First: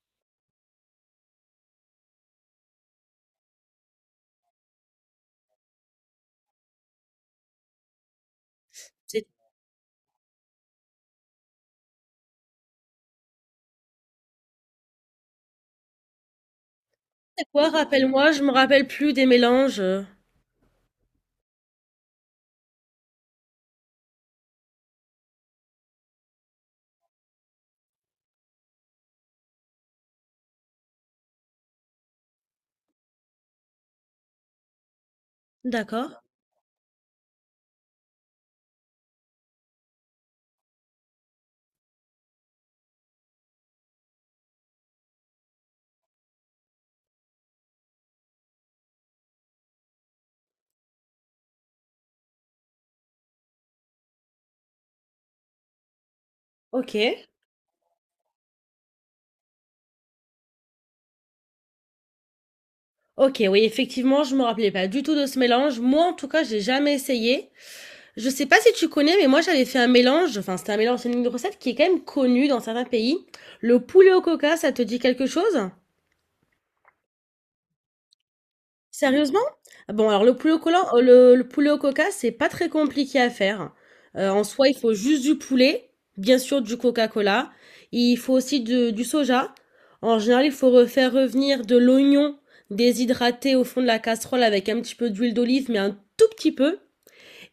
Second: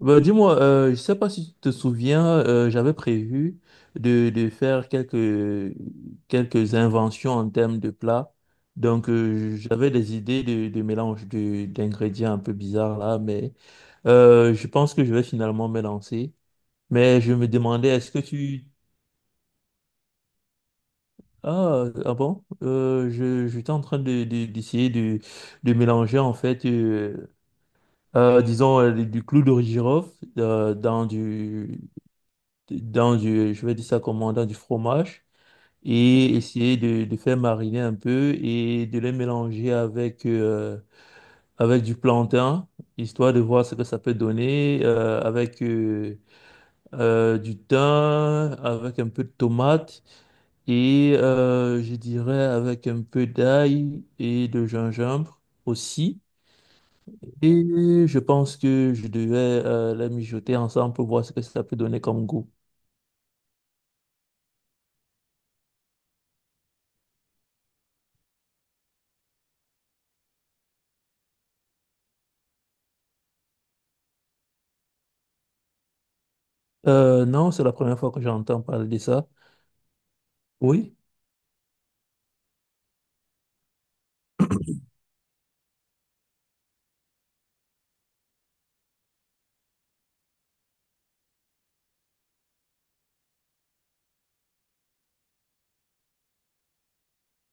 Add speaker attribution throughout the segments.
Speaker 1: Bah, dis-moi, je sais pas si tu te souviens, j'avais prévu de faire quelques inventions en termes de plats. Donc,
Speaker 2: C'était
Speaker 1: j'avais des idées de mélange de, d'ingrédients un peu bizarres là, mais je pense que je vais finalement me lancer. Mais je me
Speaker 2: quoi?
Speaker 1: demandais, est-ce que
Speaker 2: Rappelle-moi, je me
Speaker 1: tu...
Speaker 2: rappelle plus des mélanges.
Speaker 1: Ah, ah bon? J'étais en train de, d'essayer de mélanger en fait, disons, du clou de girofle euh, dans du... dans du, je vais dire ça comment, dans du fromage
Speaker 2: D'accord.
Speaker 1: et essayer de faire mariner un peu et de les mélanger avec, avec du plantain, histoire de voir ce que ça peut donner, avec du thym, avec un peu de tomate et je dirais avec un peu d'ail et de gingembre aussi.
Speaker 2: OK.
Speaker 1: Et je pense que je devais les mijoter ensemble pour voir ce que ça peut donner comme goût.
Speaker 2: OK, oui, effectivement, je me rappelais pas du tout de ce mélange. Moi, en tout cas, j'ai jamais essayé. Je sais pas si tu connais, mais moi, j'avais fait un mélange. Enfin, c'était un mélange, c'est une recette qui est quand même connue dans certains pays. Le poulet au coca, ça te dit quelque chose?
Speaker 1: Non, c'est la première fois que j'entends parler de ça.
Speaker 2: Sérieusement? Ah bon, alors le poulet au collant
Speaker 1: Oui.
Speaker 2: le poulet au coca, c'est pas très compliqué à faire. En soi, il faut juste du poulet, bien sûr du Coca-Cola. Il faut aussi de du soja. En général, il faut re faire revenir de l'oignon déshydraté au fond de la casserole avec un petit peu d'huile d'olive, mais un tout petit peu,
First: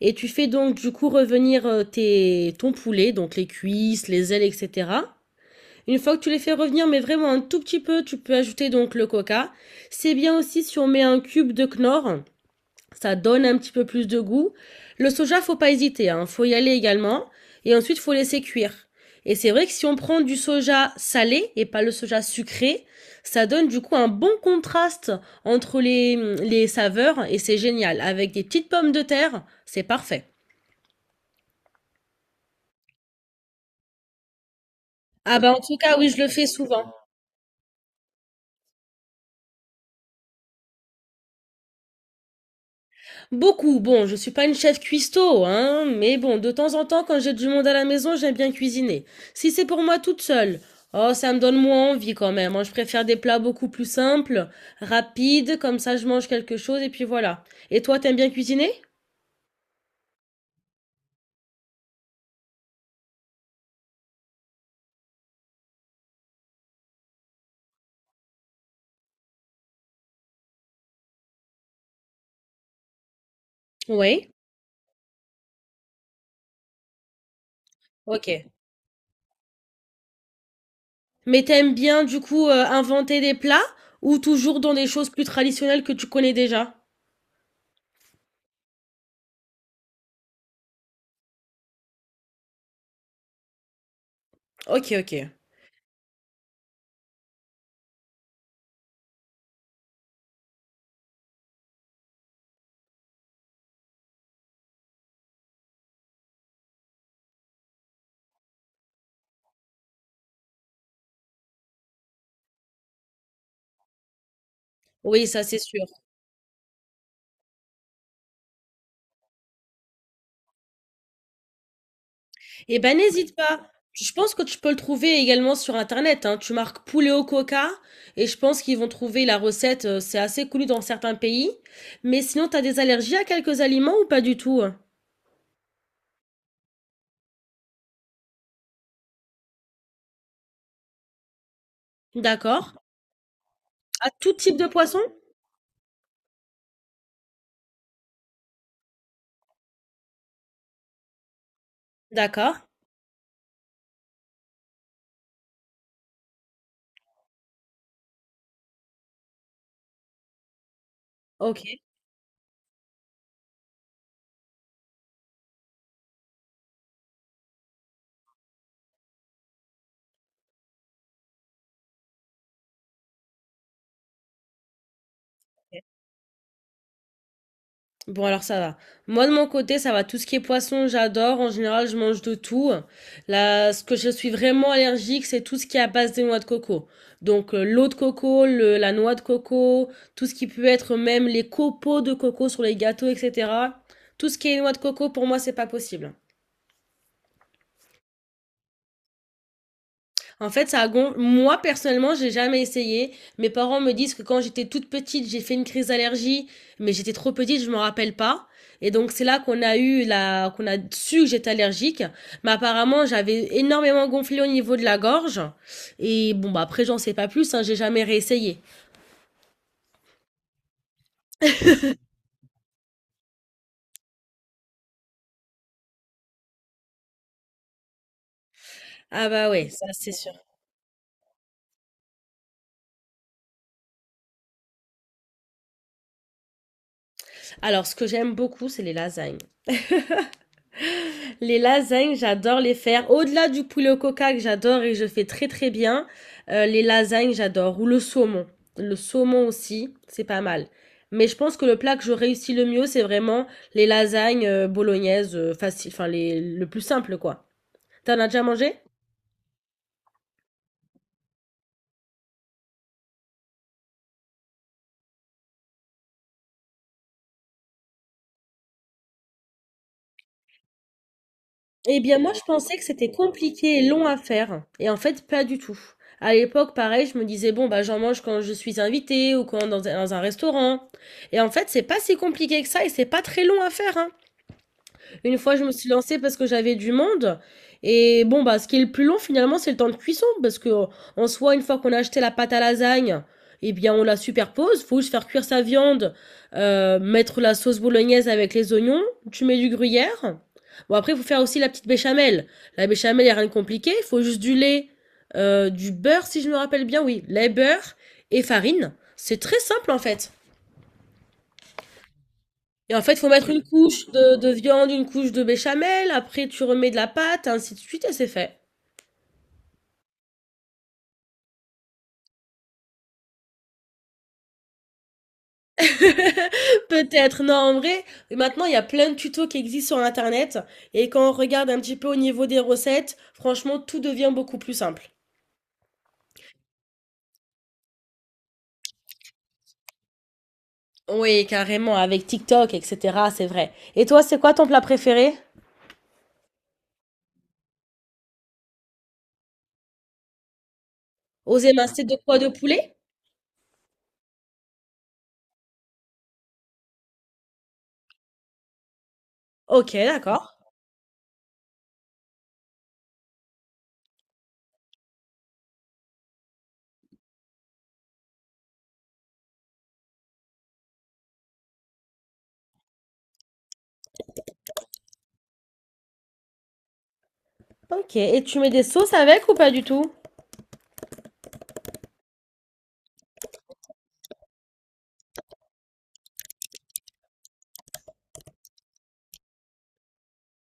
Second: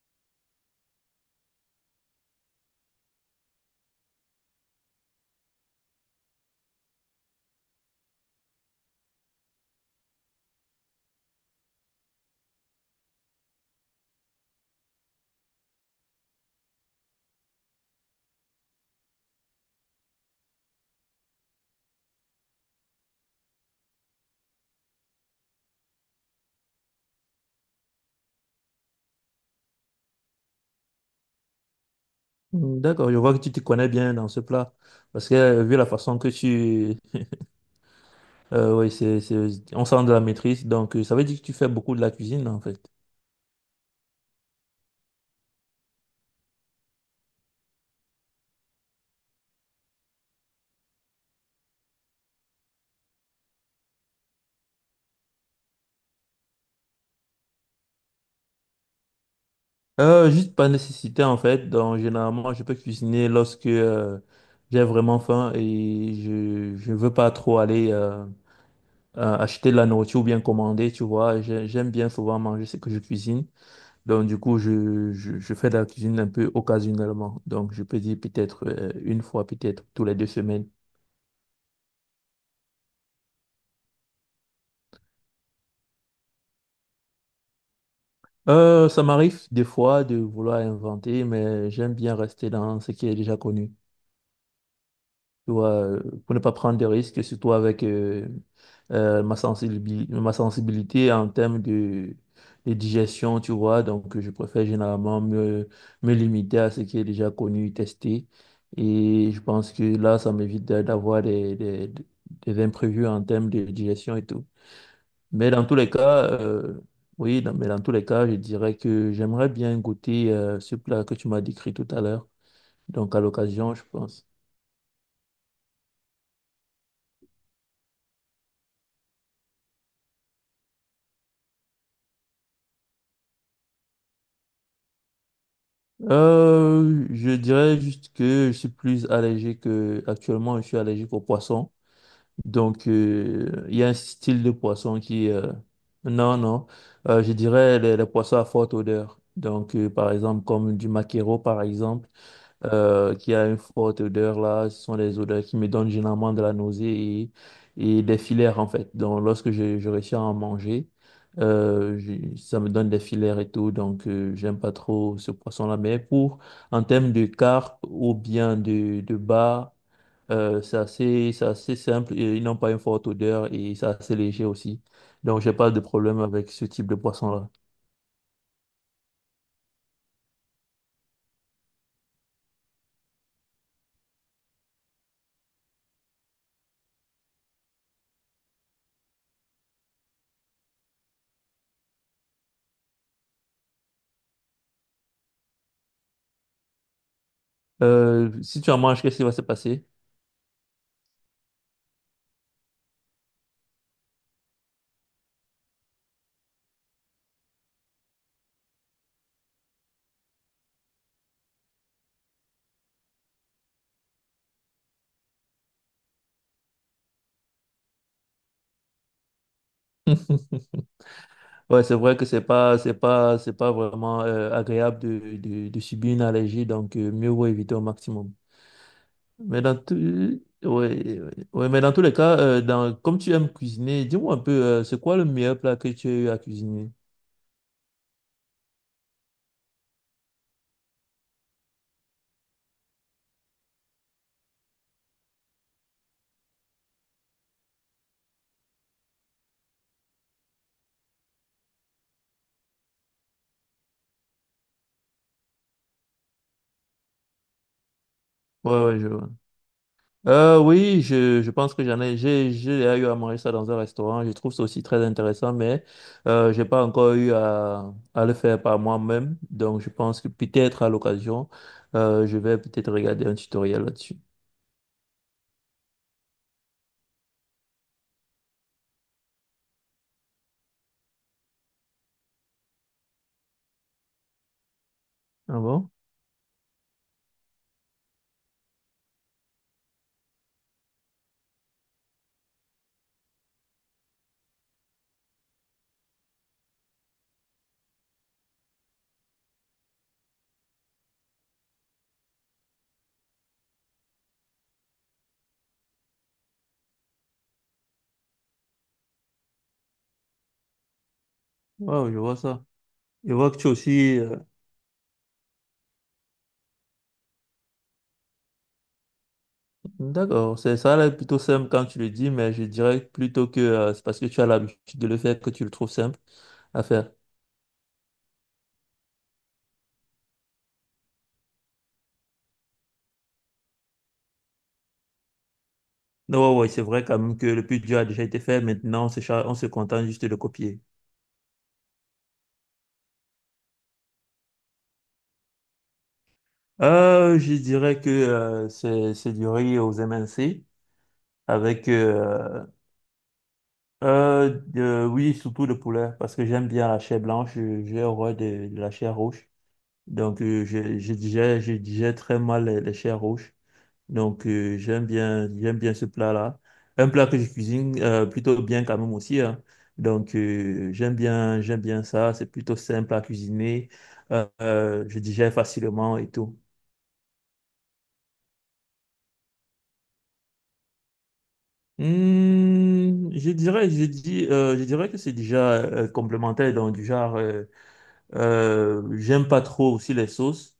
Speaker 2: et tu fais donc du coup revenir, tes ton poulet, donc les cuisses, les ailes et cetera. Une fois que tu les fais revenir, mais vraiment un tout petit peu, tu peux ajouter donc le coca. C'est bien aussi si on met un cube de Knorr, ça donne un petit peu plus de goût. Le soja, faut pas hésiter, hein, faut y aller également. Et ensuite, faut laisser cuire. Et c'est vrai que si on prend du soja salé et pas le soja sucré, ça donne du coup un bon contraste entre les saveurs, et c'est génial. Avec des petites pommes de terre, c'est parfait.
Speaker 1: Mm, d'accord, je vois que tu te connais bien dans ce plat. Parce que
Speaker 2: Ah bah en tout
Speaker 1: vu la
Speaker 2: cas, oui,
Speaker 1: façon
Speaker 2: je le
Speaker 1: que
Speaker 2: fais souvent.
Speaker 1: tu... oui, on sent de la maîtrise. Donc, ça veut dire que tu fais beaucoup de la cuisine, en fait.
Speaker 2: Beaucoup. Bon, je suis pas une chef cuistot, hein, mais bon, de temps en temps, quand j'ai du monde à la maison, j'aime bien cuisiner. Si c'est pour moi toute seule, oh, ça me donne moins envie quand même, hein. Je préfère des plats beaucoup plus simples, rapides, comme ça je mange quelque chose et puis voilà. Et toi, t'aimes bien cuisiner?
Speaker 1: Juste par nécessité, en fait. Donc, généralement, je peux cuisiner lorsque j'ai vraiment faim et je veux pas trop aller acheter de la nourriture ou bien commander, tu vois. J'aime bien souvent manger ce que je cuisine. Donc,
Speaker 2: Oui.
Speaker 1: du coup, je fais de la cuisine un peu occasionnellement. Donc, je peux dire
Speaker 2: Ok.
Speaker 1: peut-être une fois, peut-être tous les deux semaines.
Speaker 2: Mais t'aimes bien du coup inventer des plats, ou toujours dans des choses plus traditionnelles que tu connais déjà?
Speaker 1: Ça m'arrive des fois de vouloir inventer, mais j'aime bien rester dans ce qui est déjà connu.
Speaker 2: Ok, ok.
Speaker 1: Tu vois, pour ne pas prendre des risques, surtout avec ma sensibilité en termes de digestion, tu vois. Donc, je préfère généralement me limiter à ce qui est déjà connu, testé. Et je pense que là, ça m'évite d'avoir des imprévus en termes de digestion et tout.
Speaker 2: Oui, ça
Speaker 1: Mais
Speaker 2: c'est
Speaker 1: dans tous
Speaker 2: sûr.
Speaker 1: les cas, oui, dans- mais dans tous les cas, je dirais que j'aimerais bien goûter ce plat que tu m'as décrit tout à l'heure.
Speaker 2: Eh ben,
Speaker 1: Donc, à
Speaker 2: n'hésite pas.
Speaker 1: l'occasion, je
Speaker 2: Je
Speaker 1: pense.
Speaker 2: pense que tu peux le trouver également sur Internet, hein. Tu marques poulet au coca et je pense qu'ils vont trouver la recette. C'est assez connu dans certains pays. Mais sinon, tu as des allergies à quelques aliments ou pas du tout?
Speaker 1: Je dirais juste que je suis plus allergique. Actuellement, je suis allergique aux poissons.
Speaker 2: D'accord.
Speaker 1: Donc, il y a un
Speaker 2: À tout
Speaker 1: style de
Speaker 2: type de
Speaker 1: poisson
Speaker 2: poisson?
Speaker 1: qui... non, non. Je dirais les poissons à forte odeur. Donc, par exemple, comme du maquereau, par exemple
Speaker 2: D'accord.
Speaker 1: qui a une forte odeur là. Ce sont des odeurs qui me donnent généralement de la nausée et des filaires en fait. Donc lorsque je réussis à en manger,
Speaker 2: Ok.
Speaker 1: ça me donne des filaires et tout. Donc j'aime pas trop ce poisson-là. Mais pour en termes de carpe ou bien de bar, c'est assez simple. Et ils n'ont pas une forte odeur et c'est assez léger aussi. Donc j'ai pas de problème avec ce type de poisson-là.
Speaker 2: Bon, alors ça va. Moi, de mon côté, ça va. Tout ce qui est poisson, j'adore. En général, je mange de tout. Là, ce que je suis vraiment allergique, c'est tout ce qui est à base de noix de coco. Donc, l'eau de coco, la noix de coco, tout ce qui peut être même les copeaux de coco sur les gâteaux, etc. Tout ce qui est noix de coco, pour moi, c'est pas possible.
Speaker 1: Si tu en manges, qu'est-ce qui va se passer?
Speaker 2: En fait, ça a moi personnellement, j'ai jamais essayé. Mes parents me disent que quand j'étais toute petite, j'ai fait une crise d'allergie, mais j'étais trop petite, je m'en rappelle pas. Et donc c'est là qu'on a su que j'étais allergique, mais apparemment j'avais énormément gonflé au niveau de la gorge, et bon bah après j'en sais pas plus, hein, j'ai jamais réessayé.
Speaker 1: Ouais, c'est vrai que c'est pas vraiment agréable de subir une allergie, donc mieux vaut éviter au maximum.
Speaker 2: Ah bah
Speaker 1: Mais
Speaker 2: ouais,
Speaker 1: dans
Speaker 2: ça
Speaker 1: tout,
Speaker 2: c'est sûr.
Speaker 1: ouais, ouais, ouais, mais dans tous les cas, comme tu aimes cuisiner, dis-moi un peu, c'est quoi le meilleur plat que tu as eu à cuisiner?
Speaker 2: Alors ce que j'aime beaucoup, c'est les lasagnes. Les lasagnes, j'adore les faire. Au-delà du poulet au coca que j'adore et que je fais très très bien, les lasagnes, j'adore. Ou le saumon. Le saumon aussi, c'est pas mal. Mais je pense que le plat que je réussis le mieux, c'est vraiment les lasagnes bolognaises, faciles, enfin le plus simple quoi. T'en as déjà
Speaker 1: Ouais,
Speaker 2: mangé?
Speaker 1: ouais, je vois. Oui, je pense que j'ai déjà eu à manger ça dans un restaurant. Je trouve ça aussi très intéressant, mais j'ai pas encore eu à le faire par moi-même. Donc, je pense que peut-être à l'occasion,
Speaker 2: Eh bien
Speaker 1: euh,
Speaker 2: moi,
Speaker 1: je
Speaker 2: je
Speaker 1: vais
Speaker 2: pensais que
Speaker 1: peut-être
Speaker 2: c'était
Speaker 1: regarder un
Speaker 2: compliqué
Speaker 1: tutoriel
Speaker 2: et long à
Speaker 1: là-dessus.
Speaker 2: faire. Et en fait, pas du tout. À l'époque, pareil, je me disais, bon, bah, j'en mange quand je suis invitée ou quand dans un restaurant. Et en fait, c'est pas si compliqué que ça et c'est pas très long à faire, hein. Une fois,
Speaker 1: Ah
Speaker 2: je me suis
Speaker 1: bon?
Speaker 2: lancée parce que j'avais du monde. Et bon, bah, ce qui est le plus long, finalement, c'est le temps de cuisson. Parce que, en soi, une fois qu'on a acheté la pâte à lasagne, eh bien, on la superpose. Faut juste faire cuire sa viande, mettre la sauce bolognaise avec les oignons. Tu mets du gruyère. Bon, après, faut faire aussi la petite béchamel. La béchamel, y a rien de compliqué. Faut juste du lait, du beurre, si je me rappelle bien. Oui, lait, beurre et farine. C'est très simple, en fait.
Speaker 1: Wow, je vois ça.
Speaker 2: Et en fait, faut
Speaker 1: Je
Speaker 2: mettre
Speaker 1: vois que
Speaker 2: une
Speaker 1: tu es
Speaker 2: couche
Speaker 1: aussi.
Speaker 2: de viande, une couche de béchamel, après tu remets de la pâte, ainsi de suite, et c'est fait.
Speaker 1: D'accord, c'est ça, là, plutôt simple quand tu le dis, mais je dirais plutôt que c'est parce que tu as l'habitude de le faire que tu le trouves simple à faire.
Speaker 2: Peut-être, non, en vrai, maintenant, il y a plein de tutos qui existent sur Internet, et quand on regarde un petit peu au niveau des recettes, franchement, tout devient beaucoup plus simple.
Speaker 1: Non, ouais, ouais, c'est vrai quand même que le plus dur a déjà été fait. Maintenant, on se contente juste de le copier.
Speaker 2: Oui, carrément, avec TikTok, etc., c'est vrai. Et toi, c'est quoi ton plat préféré?
Speaker 1: Je dirais que c'est du riz aux MNC
Speaker 2: Aux
Speaker 1: avec
Speaker 2: émincés de quoi? De poulet?
Speaker 1: oui surtout le poulet parce que j'aime bien la chair blanche j'ai horreur de la chair rouge
Speaker 2: Ok,
Speaker 1: donc
Speaker 2: d'accord.
Speaker 1: je digère très mal les chairs rouges donc j'aime bien ce plat-là, un plat que je cuisine plutôt bien quand même aussi, hein. Donc j'aime bien ça, c'est plutôt simple à cuisiner. Je digère facilement et tout.
Speaker 2: Ok, et tu mets des sauces avec ou pas du tout?
Speaker 1: Je dirais que c'est déjà complémentaire dans du genre. J'aime pas trop aussi les sauces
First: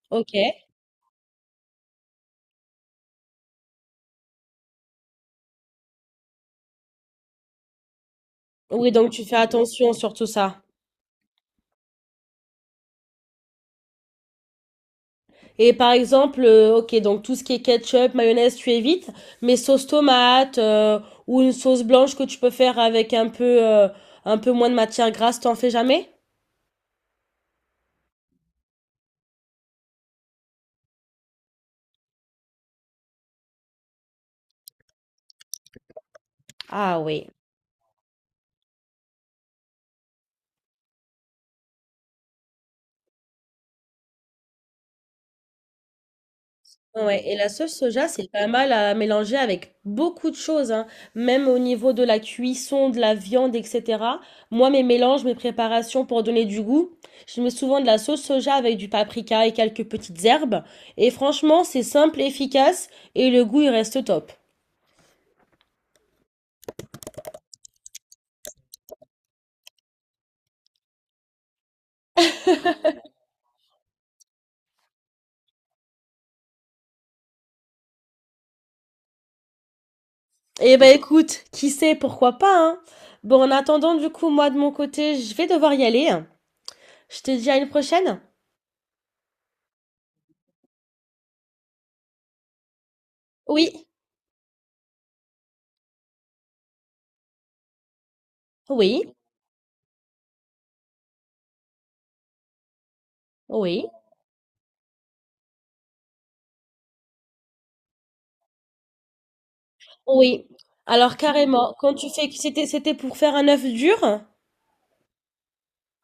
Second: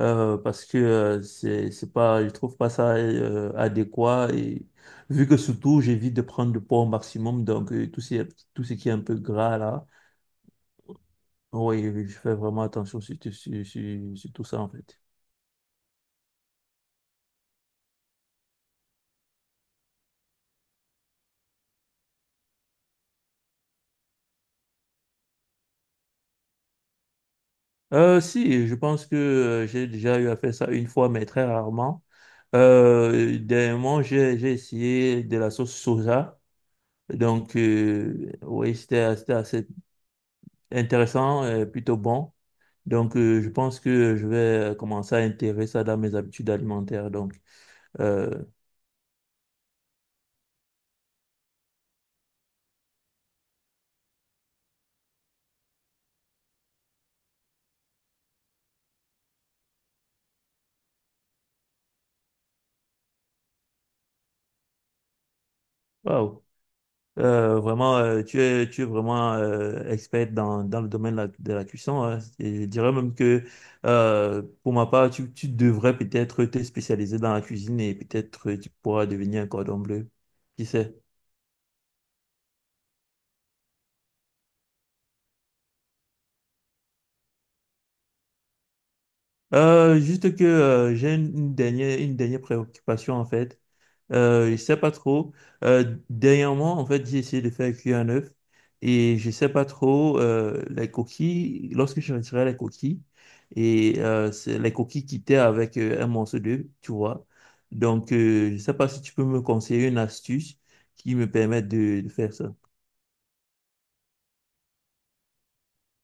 Speaker 2: Ok.
Speaker 1: parce que c'est pas, je trouve pas ça adéquat, et vu que surtout j'évite de prendre du poids au maximum, donc tout ce qui
Speaker 2: Oui,
Speaker 1: est un
Speaker 2: donc
Speaker 1: peu
Speaker 2: tu fais
Speaker 1: gras là,
Speaker 2: attention sur tout ça.
Speaker 1: oui, je fais vraiment attention sur tout ça en fait.
Speaker 2: Et par exemple, ok, donc tout ce qui est ketchup, mayonnaise, tu évites, mais sauce tomate ou une sauce blanche que tu peux faire avec un peu moins de matière grasse, t'en fais jamais?
Speaker 1: Si, je pense que j'ai déjà eu à faire ça une fois, mais très rarement. Dernièrement, j'ai essayé de la sauce soja.
Speaker 2: Ah oui.
Speaker 1: Donc, oui, c'était assez intéressant, plutôt bon. Donc, je pense que je vais commencer à intégrer ça dans mes habitudes alimentaires.
Speaker 2: Ouais, et la sauce soja, c'est
Speaker 1: Euh,
Speaker 2: pas mal à mélanger avec beaucoup de choses, hein. Même au niveau de la cuisson, de la viande, etc. Moi, mes mélanges, mes préparations pour donner du goût, je mets souvent de la sauce soja avec du paprika et quelques petites herbes. Et franchement, c'est simple, efficace, et le goût, il reste top.
Speaker 1: Waouh. Vraiment, tu es vraiment experte dans le domaine de de la cuisson, hein. Et je dirais même que pour ma part, tu devrais peut-être te spécialiser dans la cuisine et peut-être tu pourras devenir un cordon bleu. Qui
Speaker 2: Eh ben
Speaker 1: sait?
Speaker 2: écoute, qui sait, pourquoi pas, hein? Bon, en attendant, du coup, moi, de mon côté, je vais devoir y aller. Je te dis à une prochaine?
Speaker 1: Juste que j'ai une dernière préoccupation en fait.
Speaker 2: Oui,
Speaker 1: Je sais pas trop. Dernièrement, en fait, j'ai essayé de faire cuire un œuf
Speaker 2: oui,
Speaker 1: et je sais pas trop les coquilles. Lorsque je retirais les coquilles
Speaker 2: oui,
Speaker 1: et c'est les coquilles quittaient avec un morceau d'œuf, tu vois. Donc, je sais pas si tu peux me conseiller une
Speaker 2: oui.
Speaker 1: astuce qui
Speaker 2: Alors,
Speaker 1: me permette
Speaker 2: carrément, quand tu
Speaker 1: de
Speaker 2: fais,
Speaker 1: faire ça.
Speaker 2: c'était pour faire un œuf dur?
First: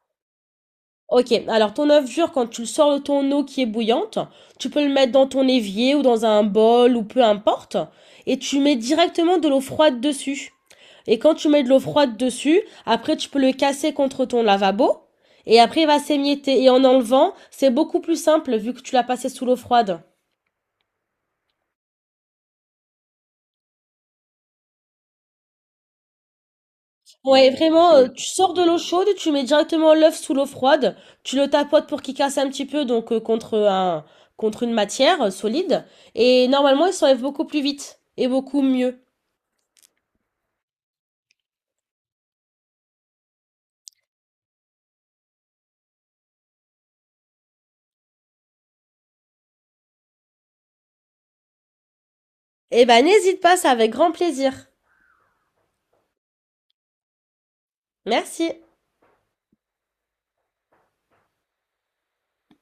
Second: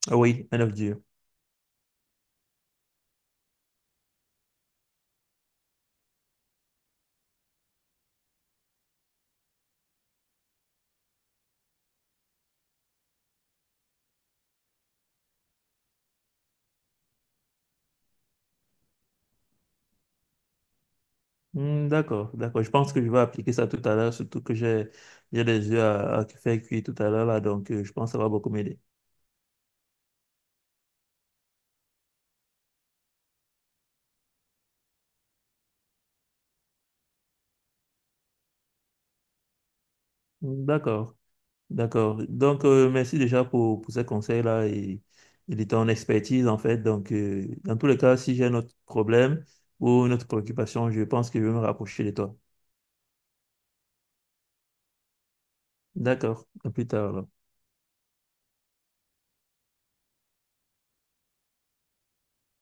Speaker 1: Ah oui, un œuf dur.
Speaker 2: Ok, alors ton œuf dur, quand tu le sors de ton eau qui est bouillante, tu peux le mettre dans ton évier ou dans un bol ou peu importe, et tu mets directement de l'eau froide dessus. Et quand tu mets de l'eau froide dessus, après tu peux le casser contre ton lavabo, et après il va s'émietter. Et en enlevant, c'est beaucoup plus simple vu que tu l'as passé sous l'eau froide.
Speaker 1: Hmm, d'accord, d'accord. Je pense que je vais appliquer ça tout à l'heure, surtout que j'ai des œufs à faire cuire tout à l'heure là,
Speaker 2: Ouais,
Speaker 1: donc je
Speaker 2: vraiment,
Speaker 1: pense que ça
Speaker 2: tu
Speaker 1: va beaucoup
Speaker 2: sors de l'eau
Speaker 1: m'aider.
Speaker 2: chaude, tu mets directement l'œuf sous l'eau froide, tu le tapotes pour qu'il casse un petit peu, contre une matière solide, et normalement il s'enlève beaucoup plus vite et beaucoup mieux.
Speaker 1: Hmm, d'accord. D'accord. Donc, merci déjà pour ces conseils-là et de ton expertise, en fait. Donc, dans tous les cas, si j'ai un autre problème ou une autre préoccupation, je pense que je vais me rapprocher de toi.
Speaker 2: Eh ben n'hésite pas, c'est avec grand plaisir.
Speaker 1: D'accord. À plus tard, alors.
Speaker 2: Merci.